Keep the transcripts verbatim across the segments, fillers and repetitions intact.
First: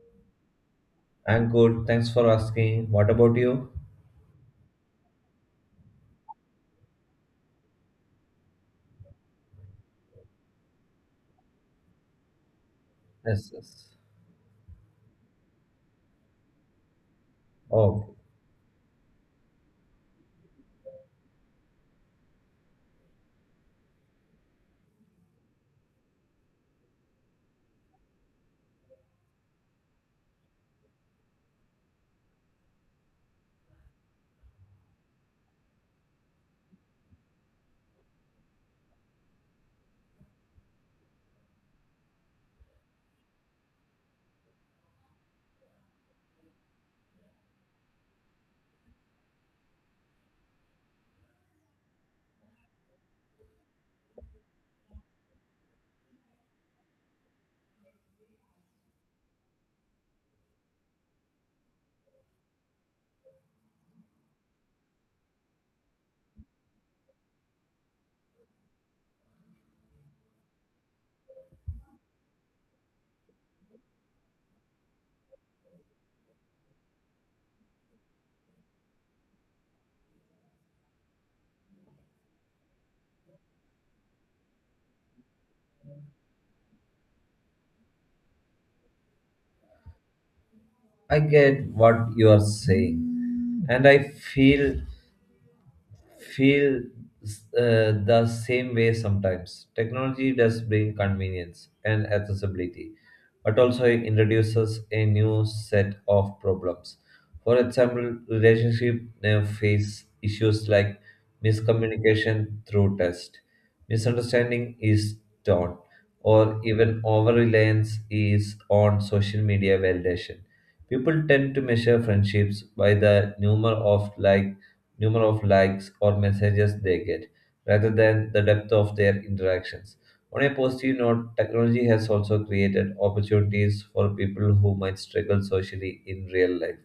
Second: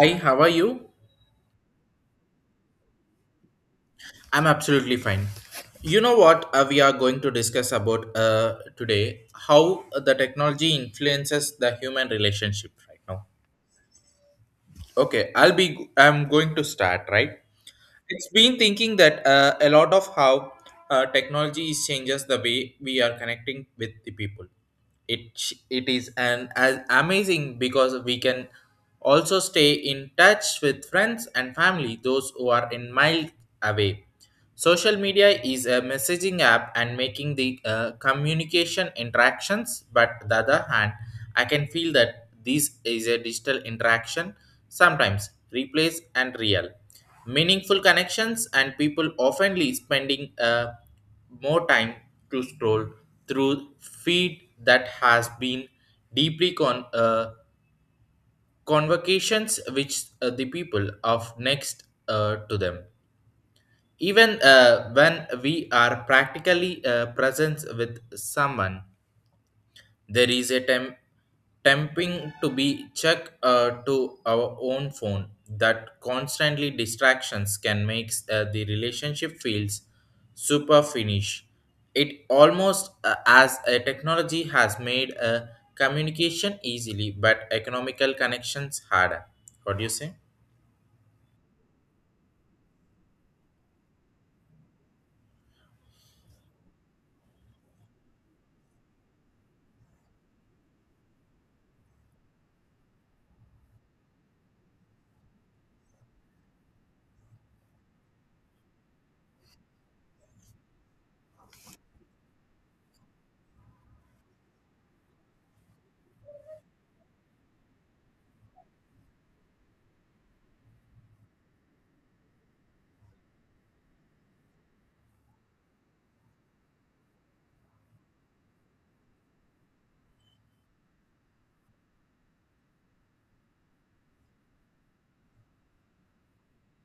Hi, how are you? I'm good. Thanks for asking. What about you? I'm absolutely fine. You know what uh, We are going to discuss about uh, today? How the technology influences the human relationship right now. Yes, yes. Okay, I'll be. I'm going to start. Right. Oh, It's been thinking that uh, a lot of how uh, technology is changes the way we are connecting with the people. it it is an as amazing because we can also stay in touch with friends and family those who are in mile away. Social media is a messaging app and making the uh, communication interactions, but the other hand I can feel that this is a digital interaction sometimes replace and real meaningful connections, and people oftenly spending uh, more time to scroll through feed that has been deeply con- uh, convocations which uh, the people of next uh, to them. Even uh, when we are practically uh, present with someone, there is a temp- tempting to be check uh, to our own phone that constantly distractions can make uh, the relationship feels super finish. It almost uh, as a technology has made uh, communication easily but economical connections harder. What do you say? I get what you are saying. And I feel feel s- uh, the same way sometimes. Technology does bring convenience and accessibility, but also it introduces a new set of problems. For example, relationship now face issues like miscommunication through text, misunderstanding is taught, or even over reliance is on social media validation. People tend to measure friendships by the number of likes number of likes or messages they get, rather than the depth of their interactions. On a positive note, technology has also created opportunities for people who might struggle socially in real life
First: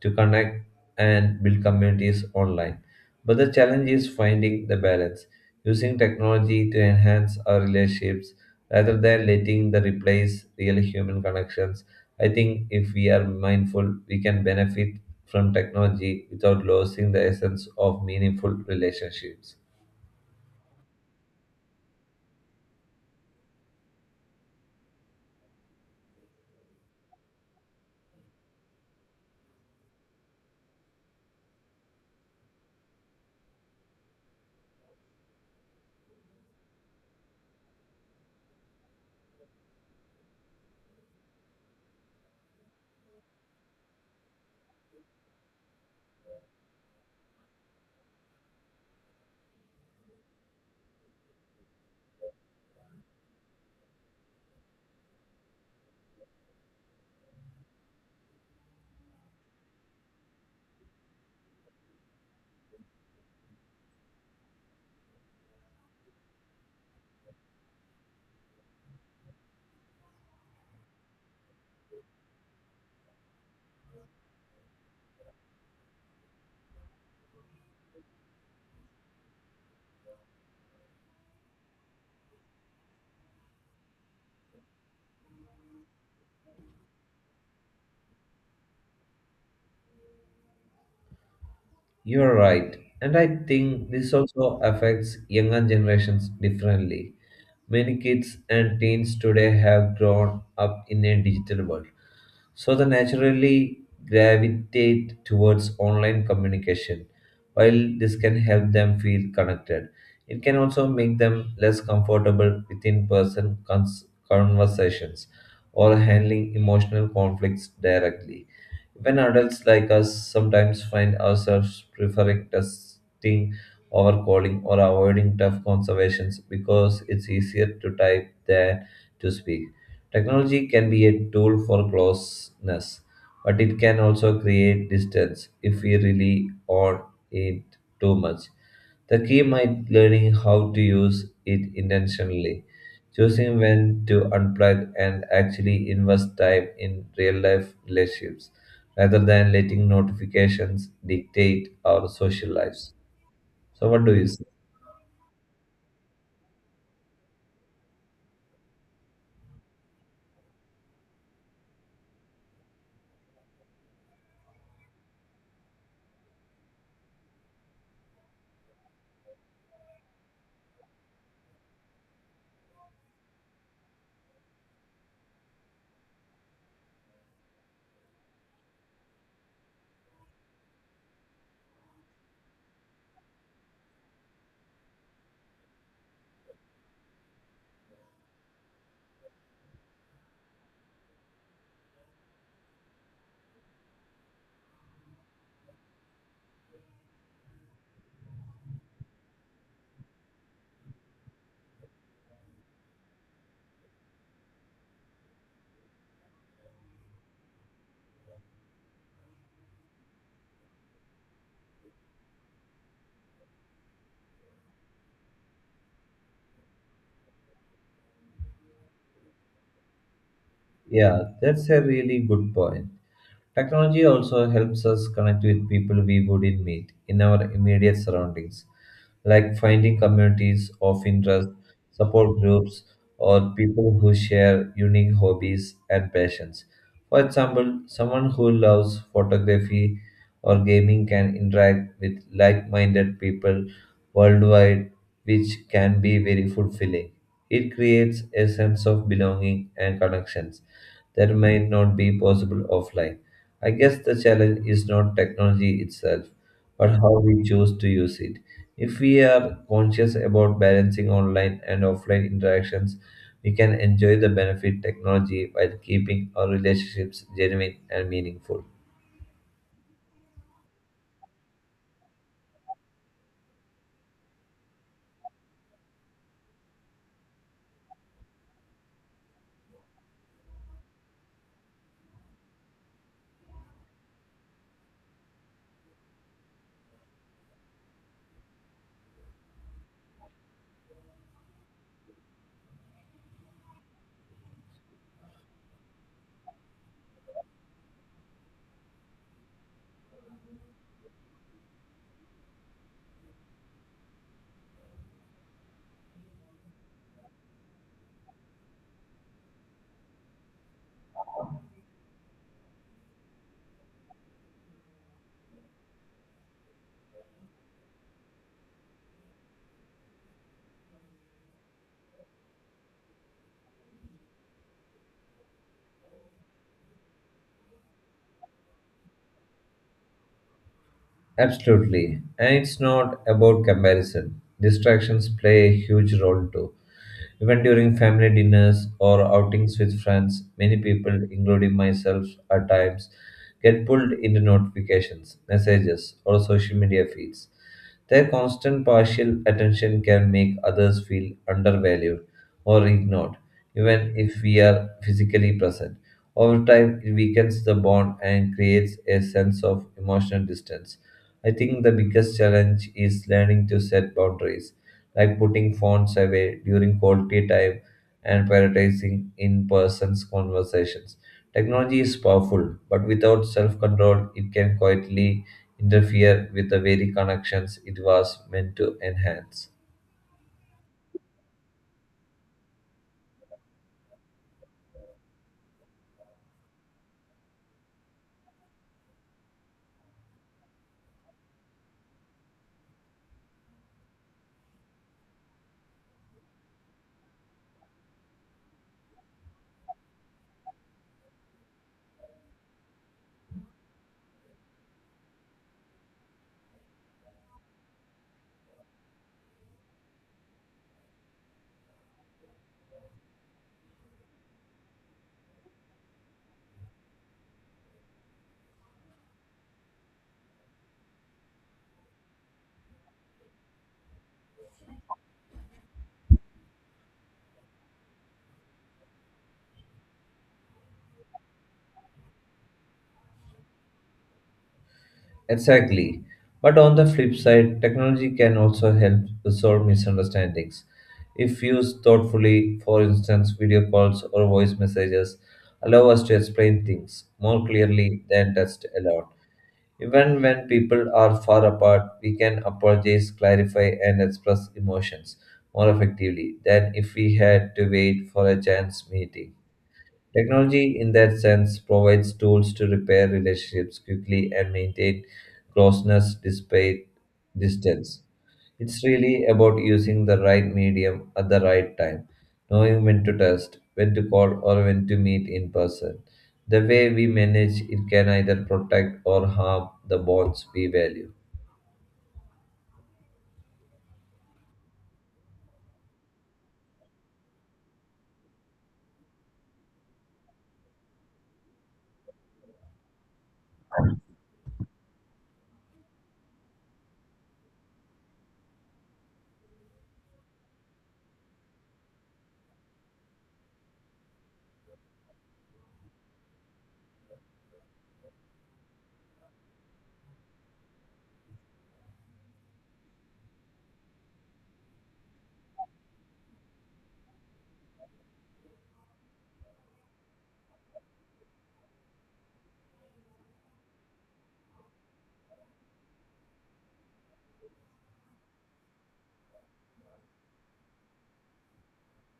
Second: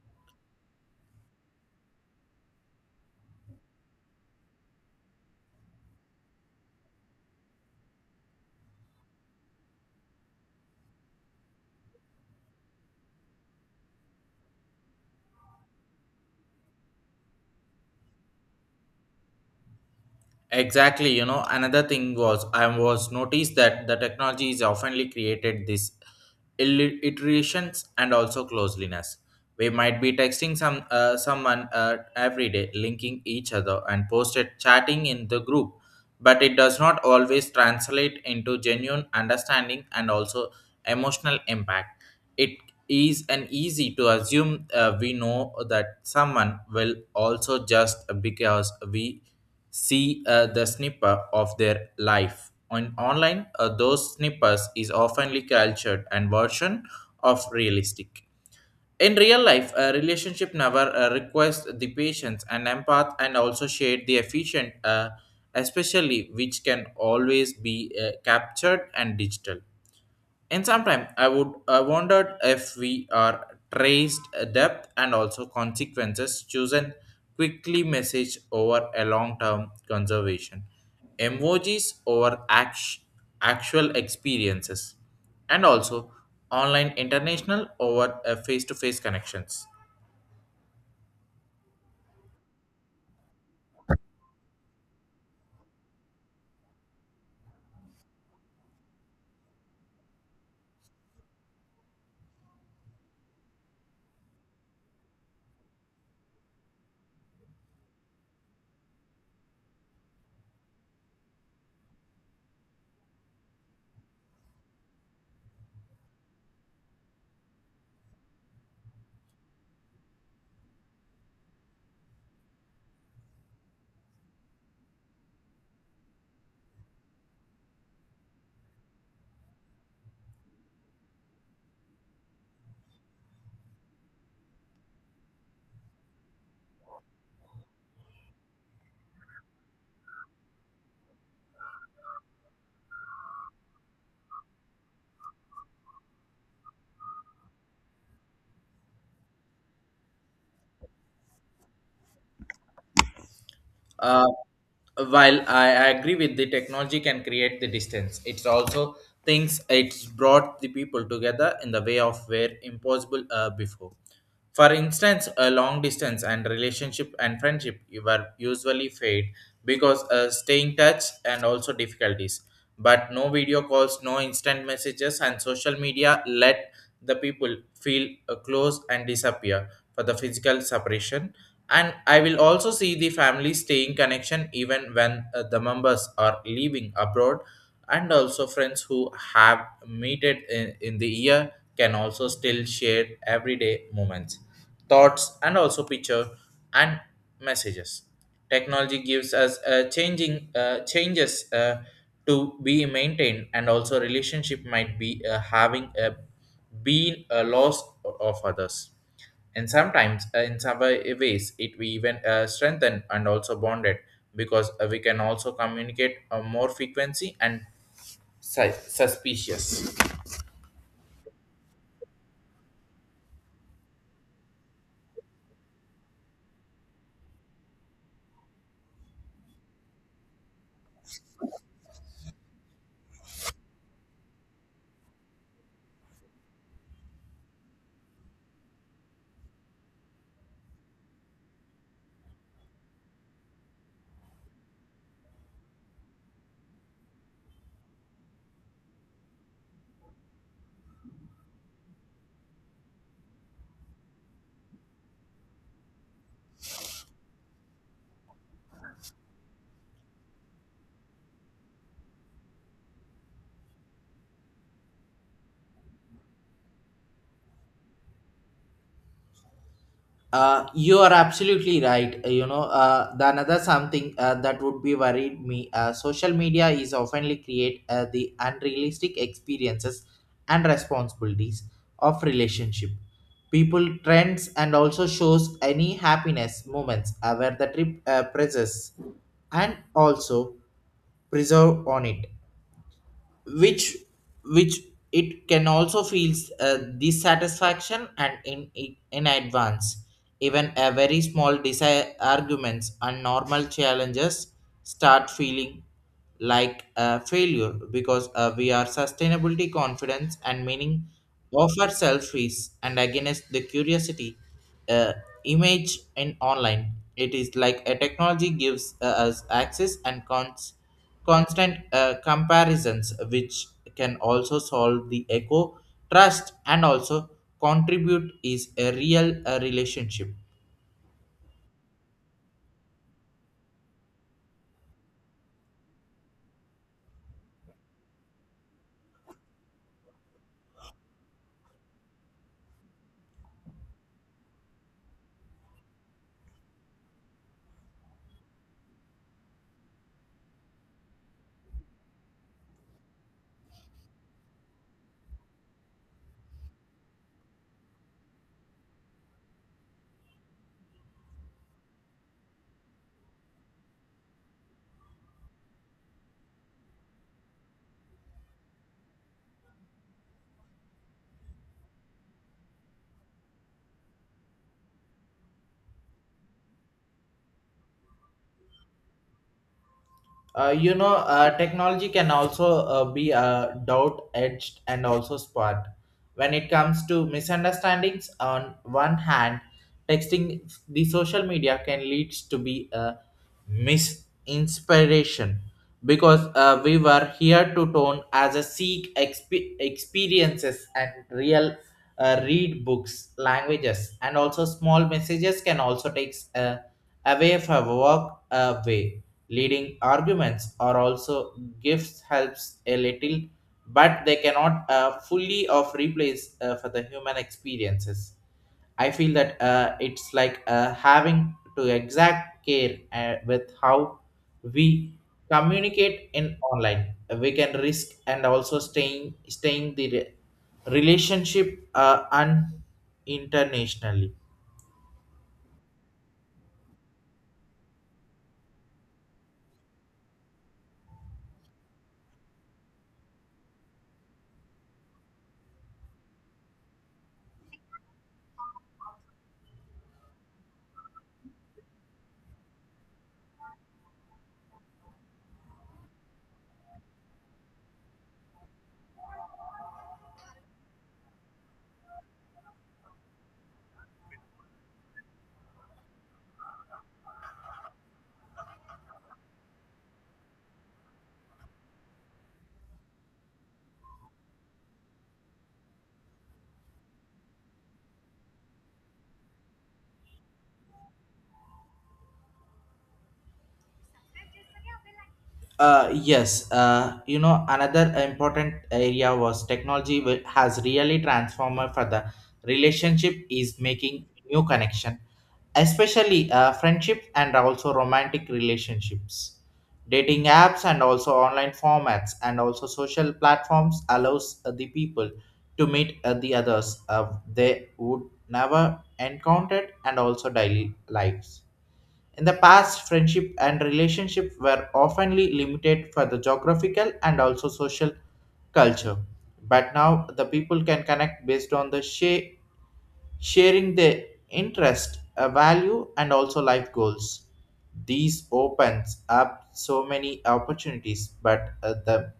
to connect and build communities online. But the challenge is finding the balance, using technology to enhance our relationships rather than letting the replace real human connections. I think if we are mindful, we can benefit from technology without losing the essence of meaningful relationships. Exactly, you know, another thing was I was noticed that the technology is oftenly created this illi- iterations and also closeliness. We might be texting some uh, someone uh, every day, linking each other and posted chatting in the group, but it does not always translate into genuine understanding and also emotional impact. It is an easy to assume uh, we know that someone will also just because we see uh, the snipper of their life. On online, uh, those snippers is oftenly cultured and version of realistic. In real life, a relationship never uh, requires the patience and empath and also share the efficient, uh, especially which can always be uh, captured and digital. In some time, I would I wondered if we are traced depth and also consequences chosen quickly message over a long term conservation, emojis over act- actual experiences, and also online international over face to face connections. You're right, and I think this also affects younger generations differently. Many kids and teens today have grown up in a digital world, so they naturally gravitate towards online communication. While this can help them feel connected, it can also make them less comfortable with in person cons- conversations or handling emotional conflicts directly. When adults like us sometimes find ourselves preferring testing over calling or avoiding tough conversations because it's easier to type than to speak. Technology can be a tool for closeness, but it can also create distance if we rely on it too much. The key might learning how to use it intentionally, choosing when to unplug and actually invest time in real life relationships rather than letting notifications dictate our social lives. So, what do you Uh, say? while I agree with the technology can create the distance, it's also things it's brought the people together in the way of where impossible uh, before. For instance, a long distance and relationship and friendship you were usually fade because uh, staying touch and also difficulties, but no video calls, no instant messages, and social media let the people feel uh, close and disappear for the physical separation. And I will also see the family staying connection even when uh, the members are leaving abroad, and also friends who have meted in, in the year can also still share everyday moments, thoughts, and also picture and messages. Technology gives us uh, changing uh, changes uh, to be maintained, and also relationship might be uh, having a been a loss of others. And sometimes uh, in some way- ways it we even uh, strengthen and also bonded because uh, we can also communicate uh, more frequency and si- suspicious. Yeah, that's a really good point. Technology also helps us connect with people we wouldn't meet in our immediate surroundings, like finding communities of interest, support groups, or people who share unique hobbies and passions. For example, someone who loves photography or gaming can interact with like minded people worldwide, which can be very fulfilling. It creates a sense of belonging and connections that might not be possible offline. I guess the challenge is not technology itself, but how we choose to use it. If we are conscious about balancing online and offline interactions, we can enjoy the benefit technology while keeping our relationships genuine and meaningful. Uh, you are absolutely right. Uh, You know, uh, the another something uh, that would be worried me. Uh, social media is oftenly create uh, the unrealistic experiences and responsibilities of relationship. People trends and also shows any happiness moments uh, where the trip uh, presses and also preserve on it, which which it can also feel uh, dissatisfaction and in in advance. Even a very small desire arguments and normal challenges start feeling like a failure because uh, we are sustainability confidence and meaning of ourselves is and against the curiosity, uh, image in online. It is like a technology gives uh, us access and cons constant uh, comparisons which can also solve the echo trust and also contribute is a real uh, relationship. Absolutely. And it's not about comparison. Distractions play a huge role too. Even during family dinners or outings with friends, many people, including myself at times, get pulled into notifications, messages, or social media feeds. Their constant partial attention can make others feel undervalued or ignored, even if we are physically present. Over time, it weakens the bond and creates a sense of emotional distance. I think the biggest challenge is learning to set boundaries like putting phones away during quality time and prioritizing in person's conversations. Technology is powerful, but without self control, it can quietly interfere with the very connections it was meant to enhance. Uh, you know, uh, technology can also uh, be a doubt edged and also spot. When it comes to misunderstandings, on one hand, texting the social media can leads to be a misinspiration because uh, we were here to tone as a seek exp- experiences and real uh, read books, languages, and also small messages can also take away for walk away. Leading arguments or also gifts helps a little, but they cannot uh, fully of replace uh, for the human experiences. I feel that uh, it's like uh, having to exact care uh, with how we communicate in online. We can risk and also staying staying the re- relationship uh, un- internationally. Exactly. But on the flip side, technology can also help resolve misunderstandings. If used thoughtfully, for instance, video calls or voice messages allow us to explain things more clearly than text alone. Even when people are far apart, we can apologize, clarify, and express emotions more effectively than if we had to wait for a chance meeting. Technology, in that sense, provides tools to repair relationships quickly and maintain closeness despite distance. It's really about using the right medium at the right time, knowing when to text, when to call, or when to meet in person. The way we manage it can either protect or harm the bonds we value. Uh, yes, uh, you know, another important area was technology wi- has really transformed for the relationship is making new connection, especially uh, friendships and also romantic relationships. Dating apps and also online formats and also social platforms allows uh, the people to meet uh, the others uh, they would never encountered and also daily lives. In the past, friendship and relationship were oftenly limited for the geographical and also social culture. But now the people can connect based on the sha- sharing their interest, uh, value, and also life goals. These opens up so many opportunities, but at the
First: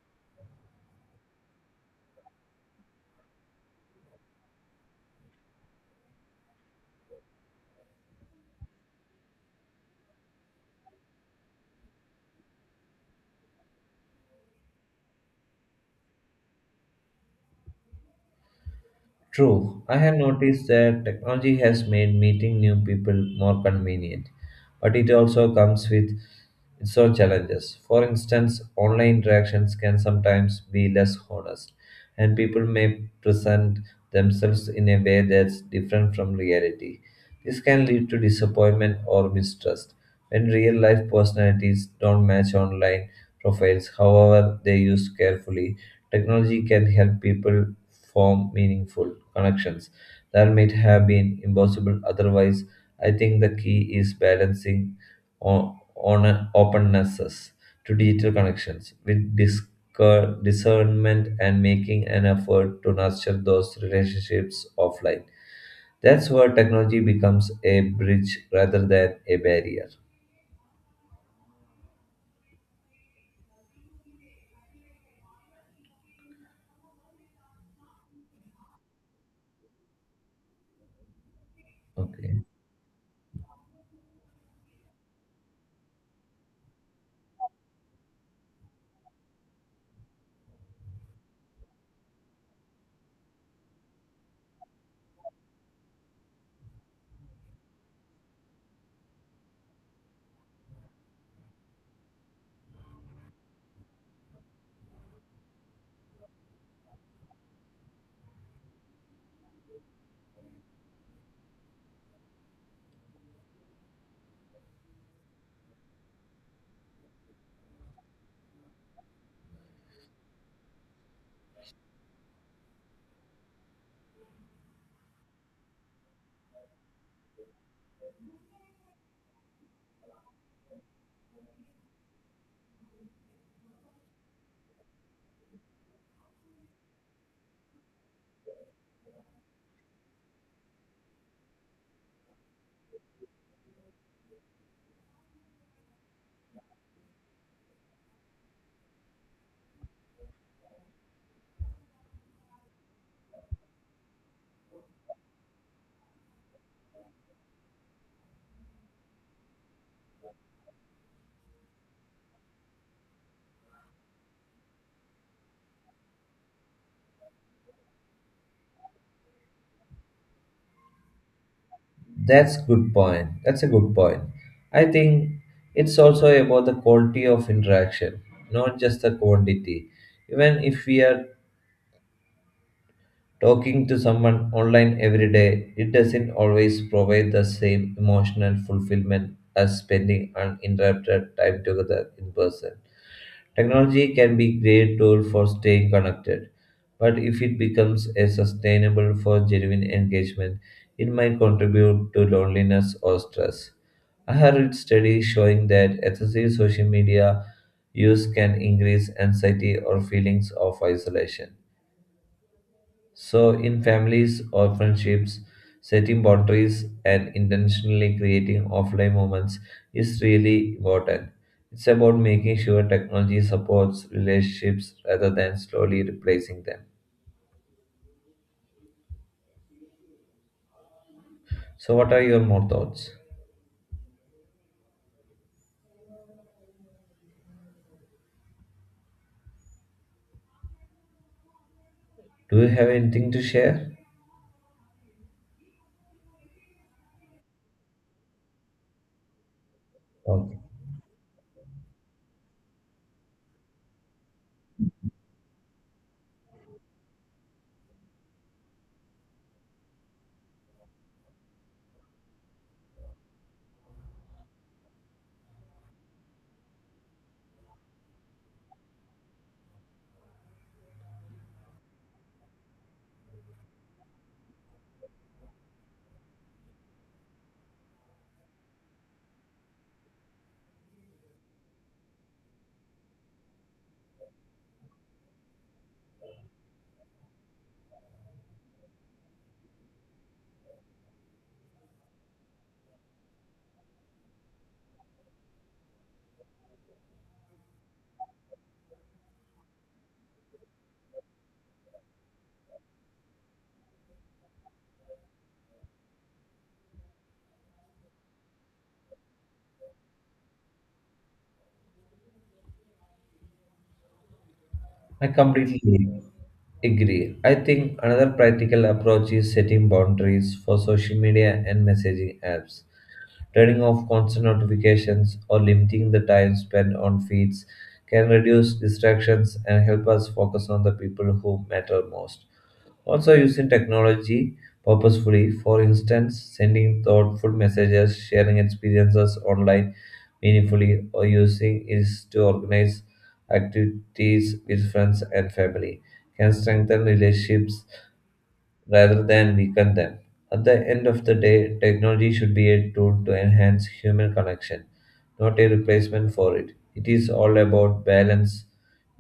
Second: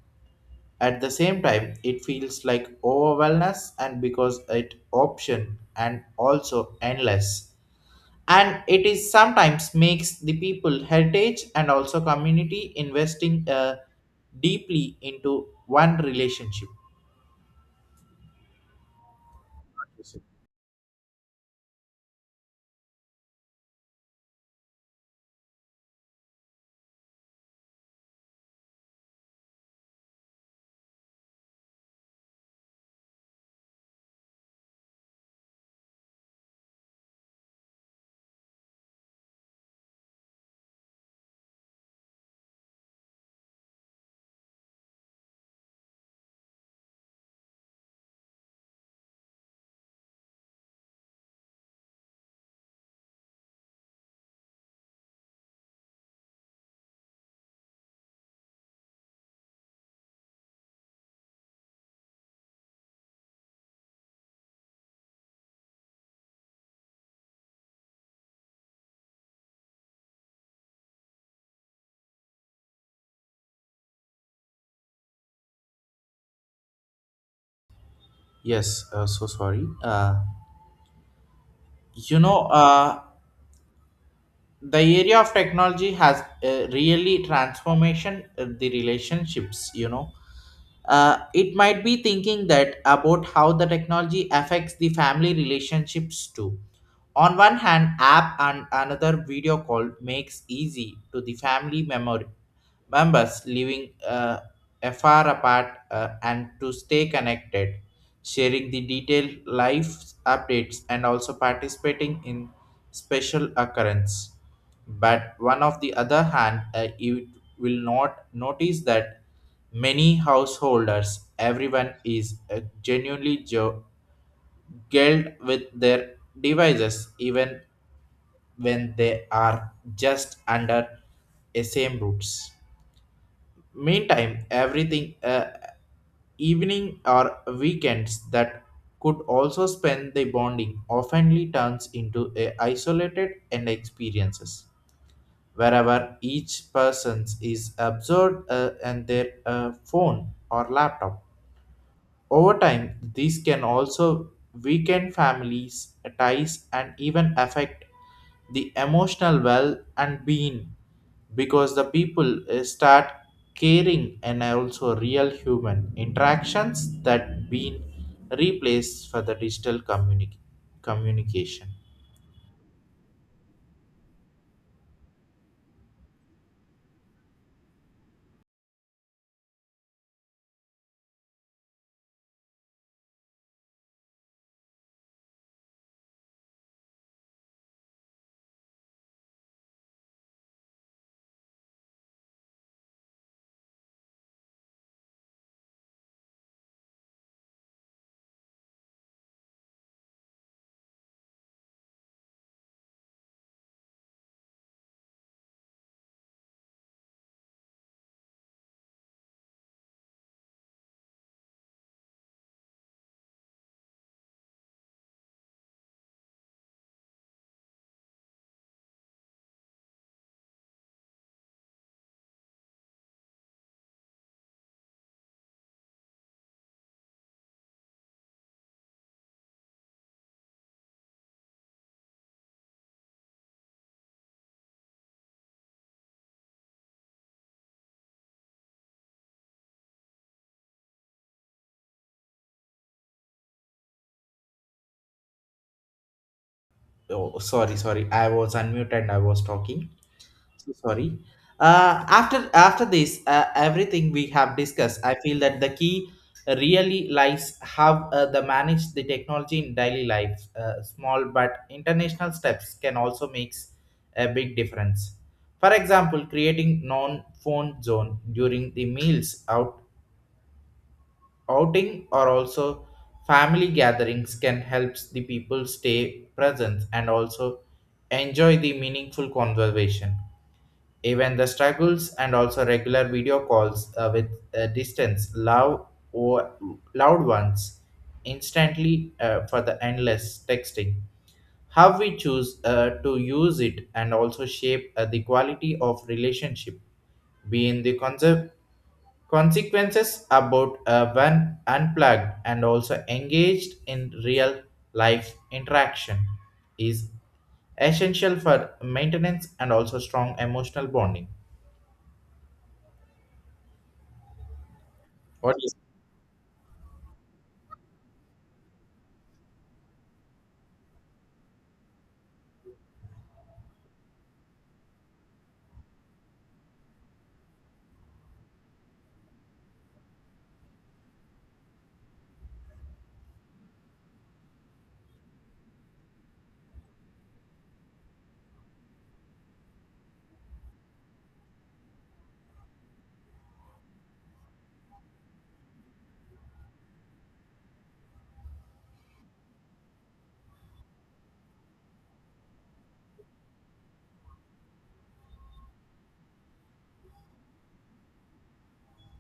at the same time, it feels like overwhelmness and because it option and also endless, and it is sometimes makes the people heritage and also community investing uh, deeply into one relationship. True, I have noticed that technology has made meeting new people more convenient, but it also comes with its own challenges. For instance, online interactions can sometimes be less honest, and people may present themselves in a way that's different from reality. This can lead to disappointment or mistrust. When real life personalities don't match online profiles, however, they used carefully, technology can help people form meaningful connections that might have been impossible otherwise. I think the key is balancing on, on opennesses to digital connections with discern, discernment and making an effort to nurture those relationships offline. That's where technology becomes a bridge rather than a barrier. Yes, uh, so sorry, uh, you Okay. know uh, the area of technology has uh, really transformation uh, the relationships, you know. Uh, it might be thinking that about how the technology affects the family relationships too. On one hand, app and another video call makes easy to the family memory members living uh, far apart uh, and to stay connected, sharing the detailed life updates and also participating in special occurrence. But one of the other hand, uh, you will not notice that many householders, everyone is uh, genuinely jo- guilt with their devices even when they are just under a same roots. Meantime everything, uh, evening or weekends that could also spend the bonding oftenly turns into a isolated and experiences wherever each person is absorbed uh, in their uh, phone or laptop. Over time, these can also weaken families' ties and even affect the emotional well and being because the people uh, start caring and also real human interactions that been replaced for the digital communi- communication. That's good point. That's a good point. I think it's also about the quality of interaction, not just the quantity. Even if we are talking to someone online every day, it doesn't always provide the same emotional fulfillment as spending uninterrupted time together in person. Technology can be a great tool for staying connected, but if it becomes a sustainable for genuine engagement, it might contribute to loneliness or stress. I have read studies showing that excessive social media use can increase anxiety or feelings of isolation. So, in families or friendships, setting boundaries and intentionally creating offline moments is really important. It's about making sure technology supports relationships rather than slowly replacing them. So, what are your more thoughts? Do you have anything to share? Oh, sorry, sorry. I was unmuted. I was talking. Okay. So sorry. Uh, after after this uh, everything we have discussed, I feel that the key really lies how uh, the manage the technology in daily life. Uh, small but international steps can also makes a big difference. For example, creating non phone zone during the meals out, outing or also family gatherings can help the people stay present and also enjoy the meaningful conversation. Even the struggles and also regular video calls uh, with uh, distance, loud or loud ones, instantly uh, for the endless texting. How we choose uh, to use it and also shape uh, the quality of relationship, be in the conserve consequences about uh, when unplugged and also engaged in real life interaction is essential for maintenance and also strong emotional bonding. I What is. completely agree. Agree. I think another practical approach is setting boundaries for social media and messaging apps. Turning off constant notifications or limiting the time spent on feeds can reduce distractions and help us focus on the people who matter most. Also, using technology purposefully, for instance, sending thoughtful messages, sharing experiences online meaningfully, or using it to organize activities with friends and family, can strengthen relationships rather than weaken them. At the end of the day, technology should be a tool to enhance human connection, not a replacement for it. It is all about balance,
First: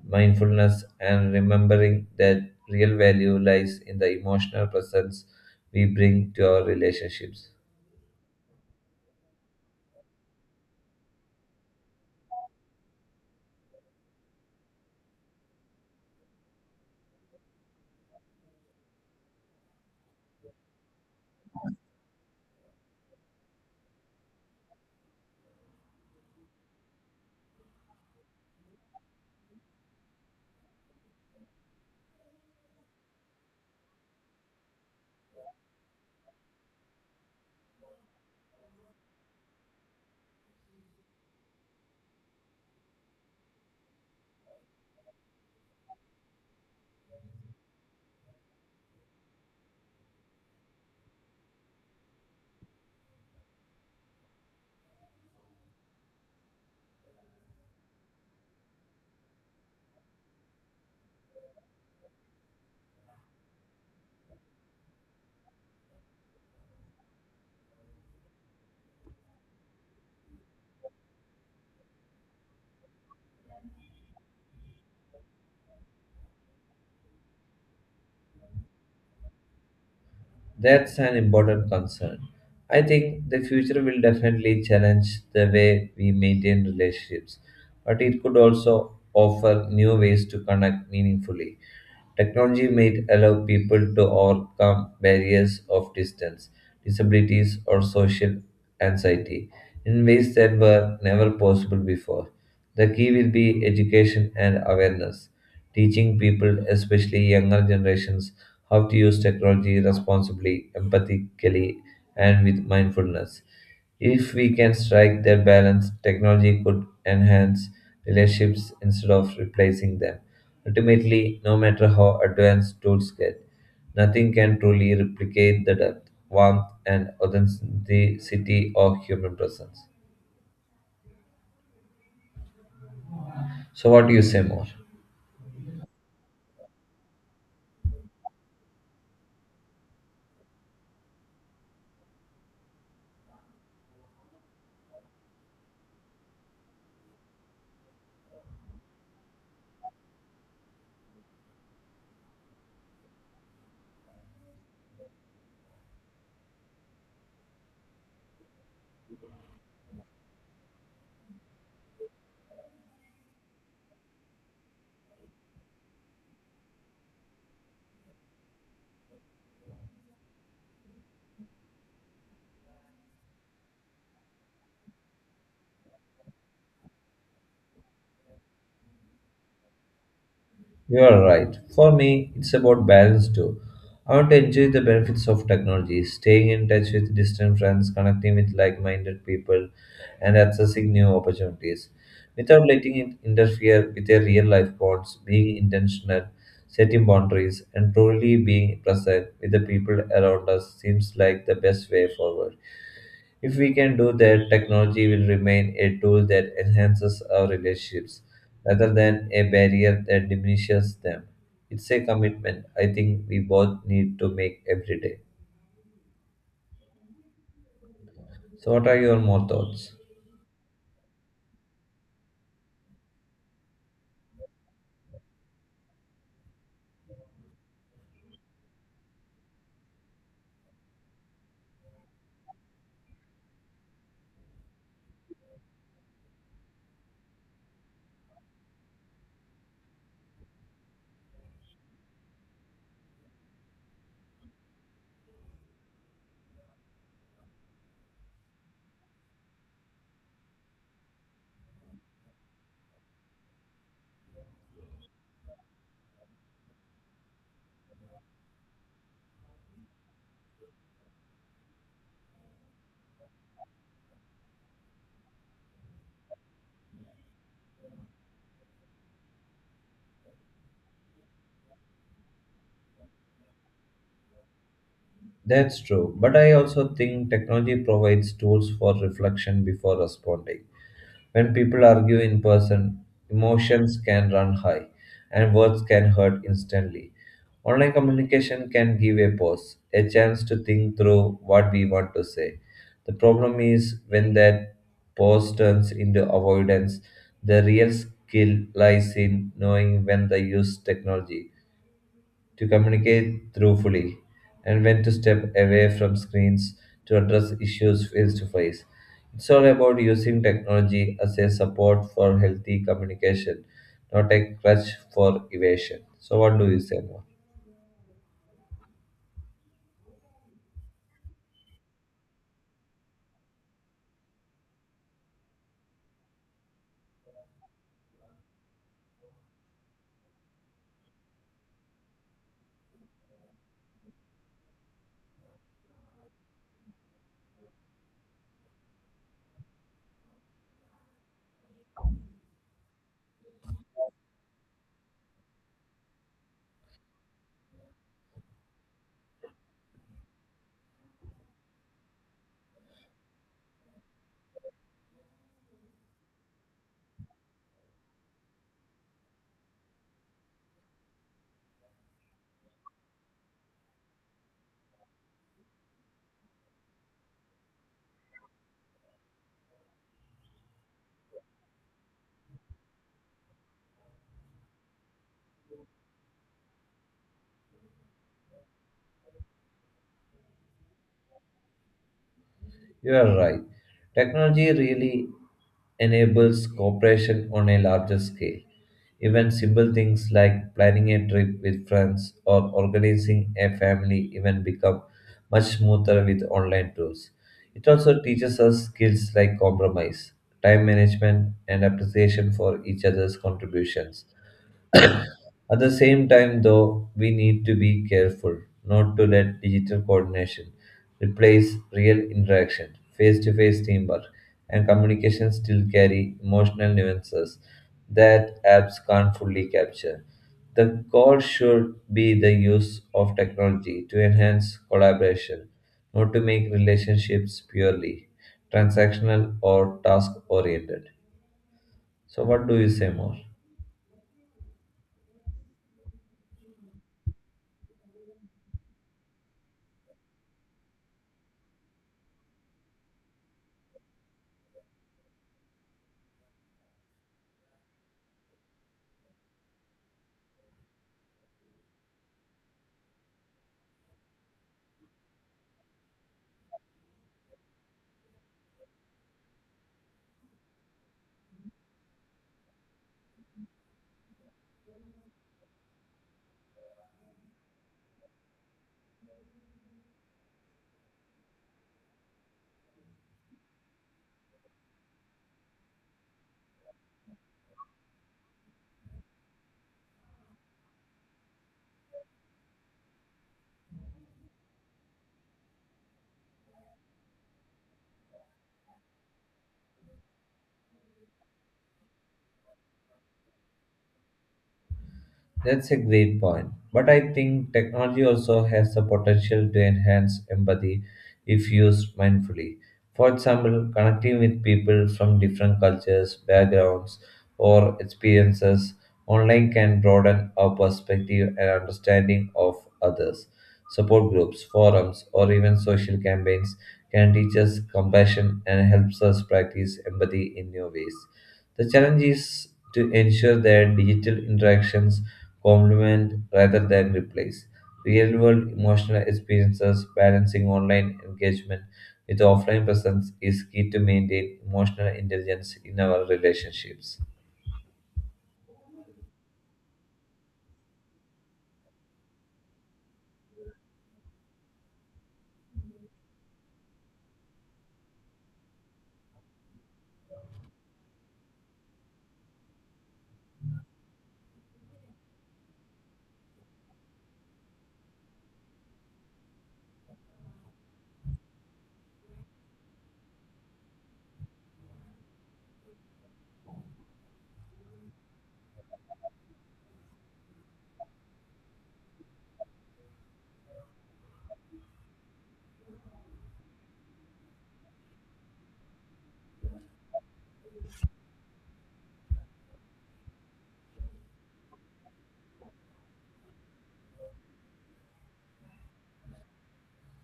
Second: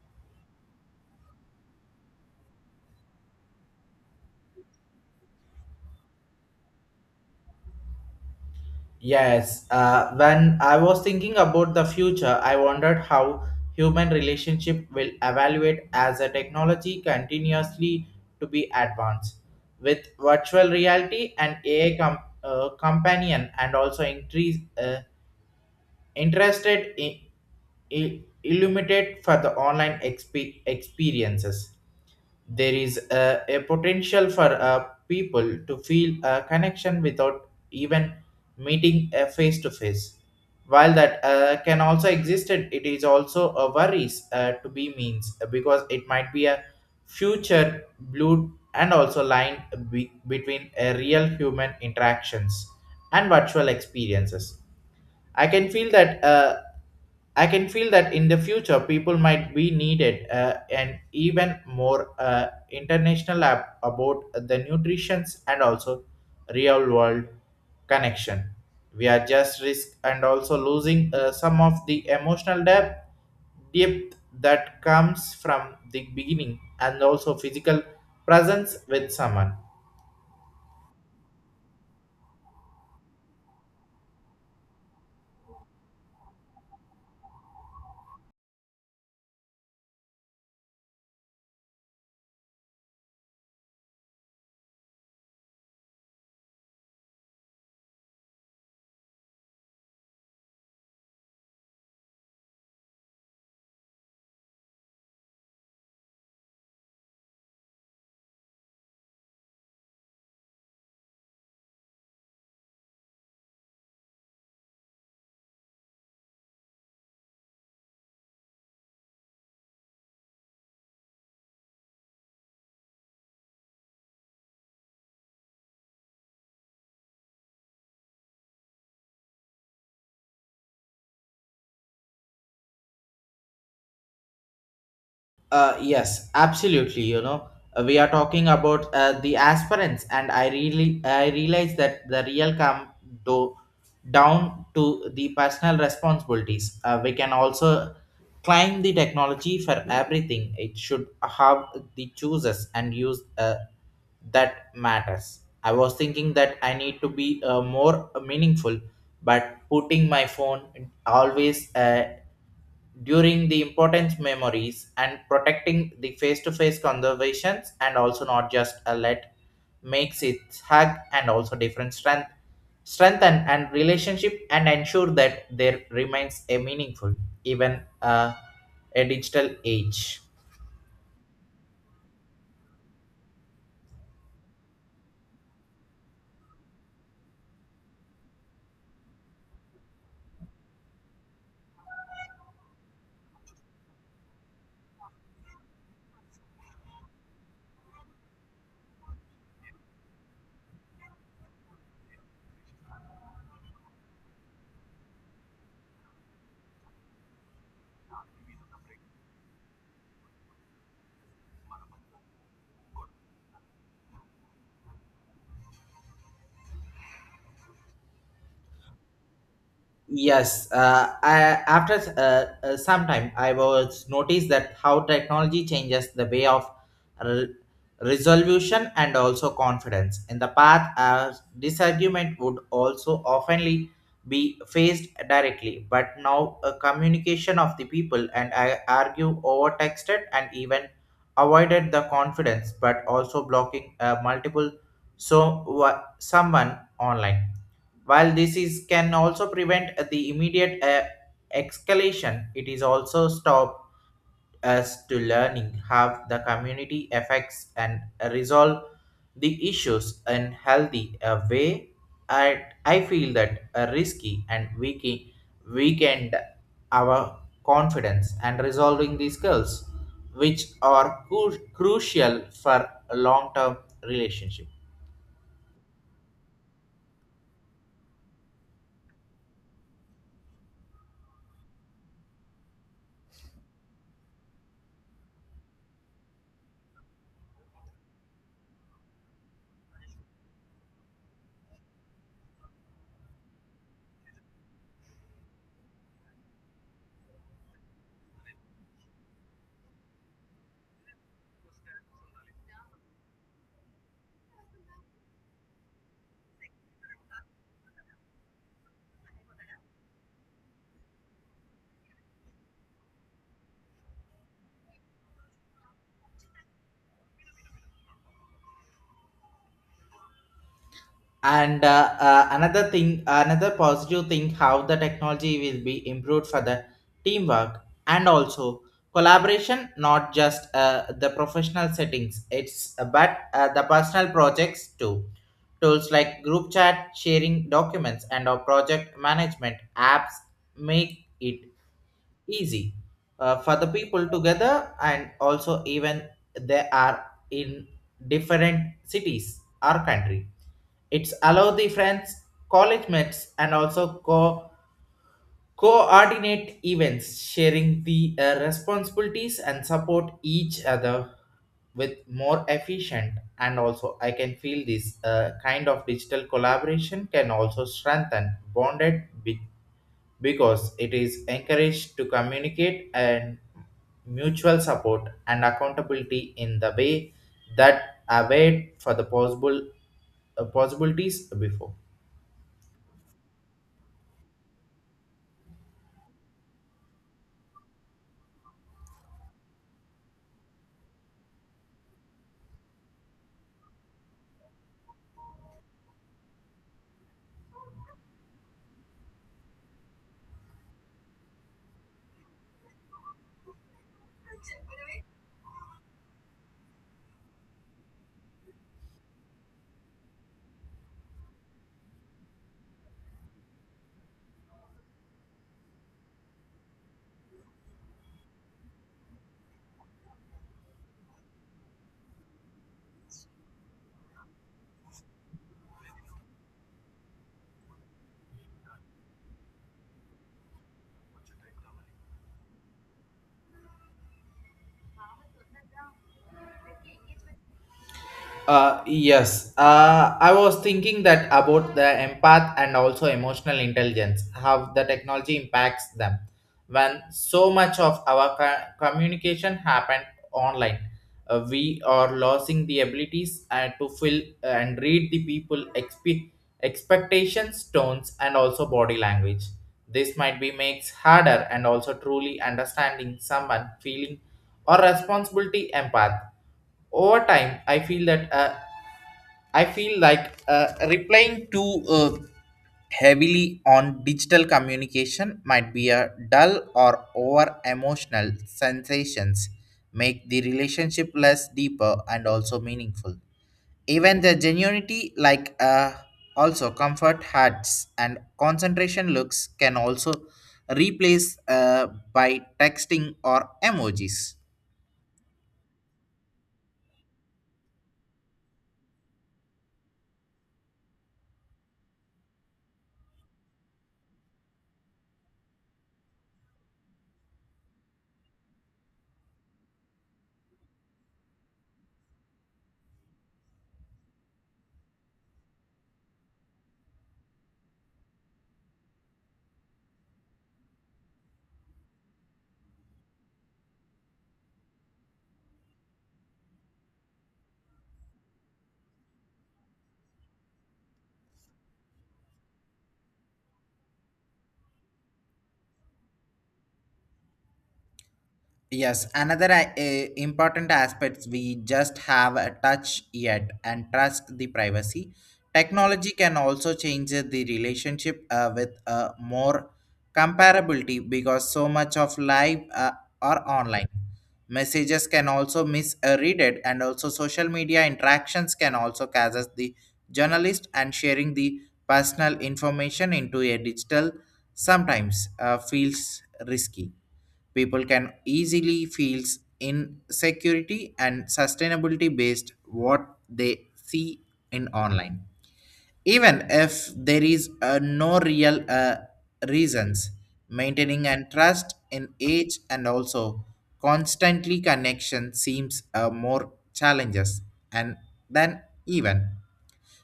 mindfulness, and remembering that real value lies in the emotional presence we bring to our relationships. Yes, uh, when I was thinking about the future, I wondered how human relationship will evaluate as a technology continuously to be advanced. With virtual reality and A I com- uh, companion and also increase uh, interested in, in illuminate for the online exp- experiences, there is a, a potential for uh, people to feel a connection without even meeting a face to face. While that uh, can also exist, it it is also a worries uh, to be means uh, because it might be a future blue and also line be- between a real human interactions and virtual experiences. I can feel that uh, I can feel that in the future people might be needed uh, and even more uh, international app about the nutritions and also real world connection. We are just risk and also losing uh, some of the emotional depth, depth that comes from the beginning and also physical presence with someone. That's an important concern. I think the future will definitely challenge the way we maintain relationships, but it could also offer new ways to connect meaningfully. Technology might allow people to overcome barriers of distance, disabilities, or social anxiety in ways that were never possible before. The key will be education and awareness, teaching people, especially younger generations, how to use technology responsibly, empathically, and with mindfulness. If we can strike that balance, technology could enhance relationships instead of replacing them. Ultimately, no matter how advanced tools get, nothing can truly replicate the depth, warmth, and authenticity of human presence. So, what do you say more? Uh, yes, absolutely. You know, Uh, we are talking about uh, the aspirants, and I really I realize that the real come do, down to the personal responsibilities. Uh, we can also climb the technology for everything. It should have the chooses and use, uh, that matters. I was thinking that I need to be uh, more meaningful, but putting my phone always uh, during the important memories and protecting the face-to-face conversations, and also not just a let makes it hug and also different strength strengthen and relationship and ensure that there remains a meaningful even uh, a digital age. You are right. For me, it's about balance too. I want to enjoy the benefits of technology, staying in touch with distant friends, connecting with like minded people, and accessing new opportunities. Without letting it interfere with their real life bonds. Being intentional, setting boundaries, and truly being present with the people around us seems like the best way forward. If we can do that, technology will remain a tool that enhances our relationships rather than a barrier that diminishes them. It's a commitment I think we both need to make every day. So, what are your more thoughts? Yes, uh, I, after uh, uh, some time, I was noticed that how technology changes the way of re- resolution and also confidence. In the past, a disagreement would also oftenly be faced directly, but now a communication of the people and I argue over texted and even avoided the confidence, but also blocking uh, multiple so wha- someone online while this is can also prevent the immediate uh, escalation, it is also stopped us to learning how the community affects and resolve the issues in healthy uh, way. And I feel that uh, risky and weak weakened our confidence and resolving these skills, which are cru- crucial for long term relationship. That's true, but I also think technology provides tools for reflection before responding. When people argue in person, emotions can run high and words can hurt instantly. Online communication can give a pause, a chance to think through what we want to say. The problem is when that pause turns into avoidance, the real skill lies in knowing when to use technology to communicate truthfully, and when to step away from screens to address issues face to face. It's all about using technology as a support for healthy communication, not a crutch for evasion. So, what do you say more? and uh, uh, another thing, another positive thing how the technology will be improved for the teamwork and also collaboration, not just uh, the professional settings, it's uh, but uh, the personal projects too. Tools like group chat, sharing documents, and our project management apps make it easy uh, for the people together, and also even they are in different cities or country, it's allow the friends, college mates, and also co- coordinate events, sharing the uh, responsibilities and support each other with more efficient. And also, I can feel this uh, kind of digital collaboration can also strengthen bonded be- because it is encouraged to communicate and mutual support and accountability in the way that await for the possible uh, possibilities before. You are right. Technology really enables cooperation on a larger scale. Even simple things like planning a trip with friends or organizing a family event become much smoother with online tools. It also teaches us skills like compromise, time management, and appreciation for each other's contributions. At the same time, though, we need to be careful not to let digital coordination replace real interaction, face to face teamwork, and communication still carry emotional nuances that apps can't fully capture. The goal should be the use of technology to enhance collaboration, not to make relationships purely transactional or task oriented. So, what do you say more? Uh, yes, uh, I was thinking that about the empath and also emotional intelligence, how the technology impacts them. When so much of our co- communication happened online, uh, we are losing the abilities uh, to feel and read the people expe- expectations, tones, and also body language. This might be makes harder and also truly understanding someone feeling or responsibility empath. Over time, I feel that uh, I feel like uh, replying too uh, heavily on digital communication might be a dull or over emotional sensations make the relationship less deeper and also meaningful. Even the genuinity, like uh, also comfort hats and concentration looks, can also replace uh, by texting or emojis. That's a great point. But I think technology also has the potential to enhance empathy if used mindfully. For example, connecting with people from different cultures, backgrounds, or experiences online can broaden our perspective and understanding of others. Support groups, forums, or even social campaigns can teach us compassion and helps us practice empathy in new ways. The challenge is to ensure that digital interactions complement rather than replace. Real world emotional experiences balancing online engagement with offline presence is key to maintain emotional intelligence in our relationships. Yes, another uh, eh, important aspects we just have a touch yet and trust the privacy. Technology can also change the relationship uh, with uh, more comparability, because so much of life uh, are online, messages can also misread it and also social media interactions can also cause us the journalist, and sharing the personal information into a digital sometimes uh, feels risky. People can easily feel insecurity and sustainability based what they see in online. Even if there is uh, no real uh, reasons, maintaining and trust in age and also constantly connection seems uh, more challenges and than even.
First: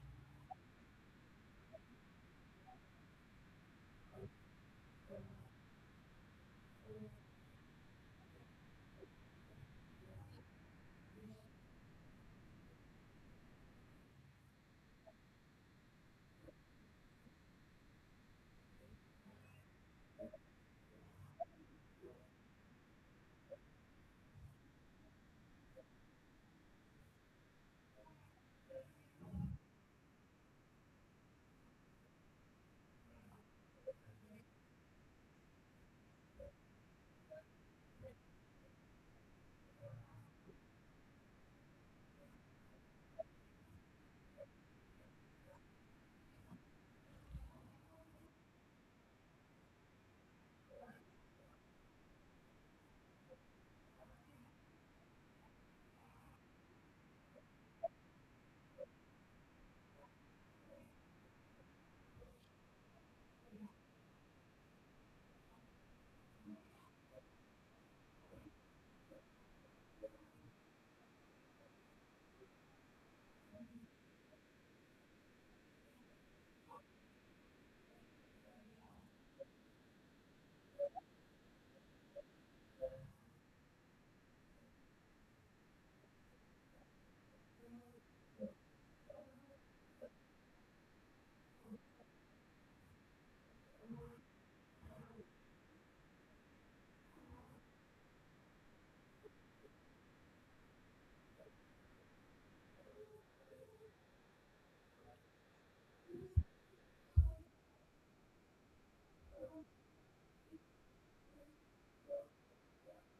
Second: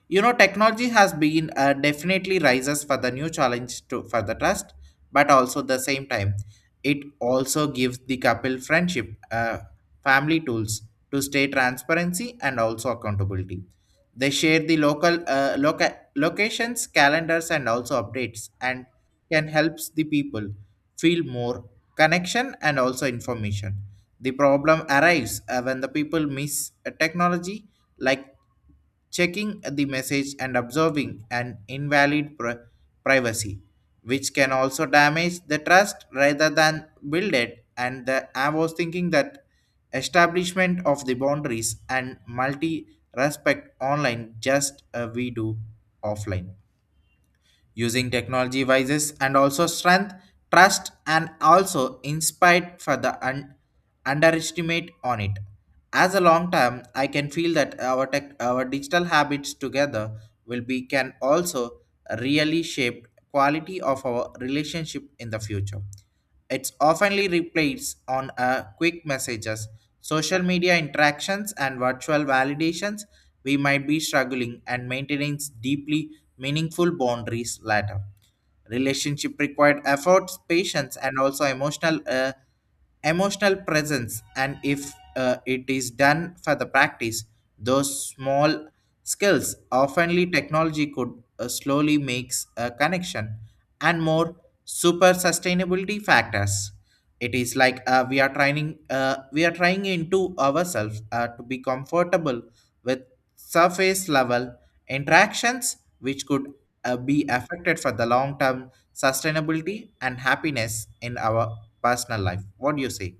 You know, technology has been uh, definitely rises for the new challenge to for the trust, but also the same time, it also gives the couple friendship, uh, family tools to stay transparency and also accountability. They share the local uh, loca- locations, calendars, and also updates, and can helps the people feel more connection and also information. The problem arrives uh, when the people miss uh, technology like checking the message and observing an invalid pri- privacy, which can also damage the trust rather than build it. And the, I was thinking that establishment of the boundaries and multi respect online just uh, we do offline, using technology wises and also strength, trust, and also inspired for the un- underestimate on it. As a long term, I can feel that our tech, our digital habits together will be can also really shape quality of our relationship in the future. It's oftenly replaced on uh, quick messages, social media interactions, and virtual validations. We might be struggling and maintaining deeply meaningful boundaries later. Relationship required efforts, patience, and also emotional uh, emotional presence. And if uh, it is done for the practice, those small skills oftenly technology could uh, slowly makes a connection and more super sustainability factors. It is like uh, we are trying uh, we are trying into ourselves uh, to be comfortable with surface level interactions which could uh, be affected for the long term sustainability and happiness in our personal life. What do you say?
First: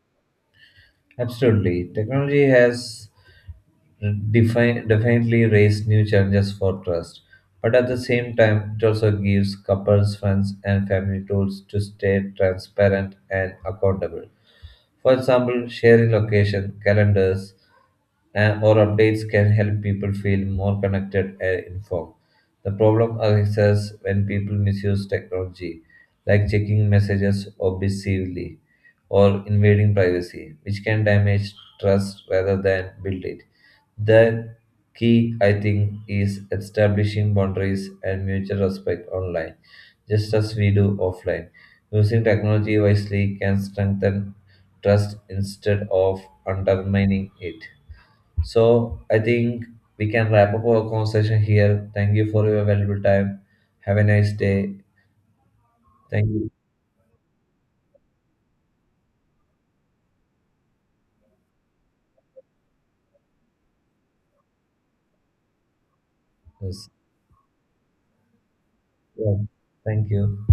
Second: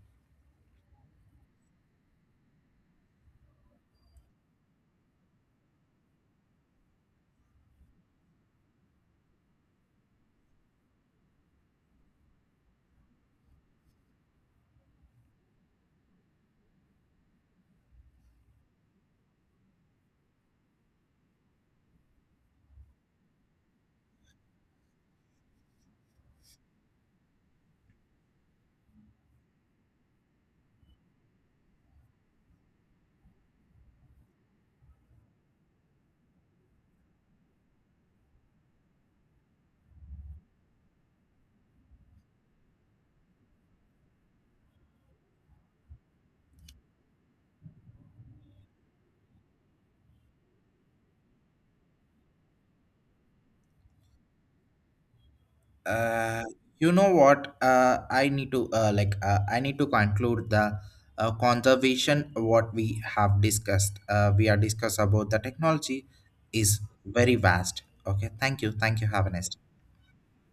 Absolutely. Technology has define, definitely raised new challenges for trust. But at the same time, it also gives couples, friends, and family tools to stay transparent and accountable. For example, sharing location, calendars, uh, or updates can help people feel more connected and informed. The problem arises when people misuse technology, like checking messages obsessively or invading privacy, which can damage trust rather than build it. The key, I think, is establishing boundaries and mutual respect online, just as we do offline. Using technology wisely can strengthen trust instead of undermining it. So I think we can wrap up our conversation here. Thank you for your valuable time. Have a nice day. Thank uh, you. you know what, uh, I need to uh, like uh, I need to conclude the uh, conservation what we have discussed. Uh, we are discussed about the technology is Yes. very vast. Okay, thank you thank you, have a Yeah. nice Thank you.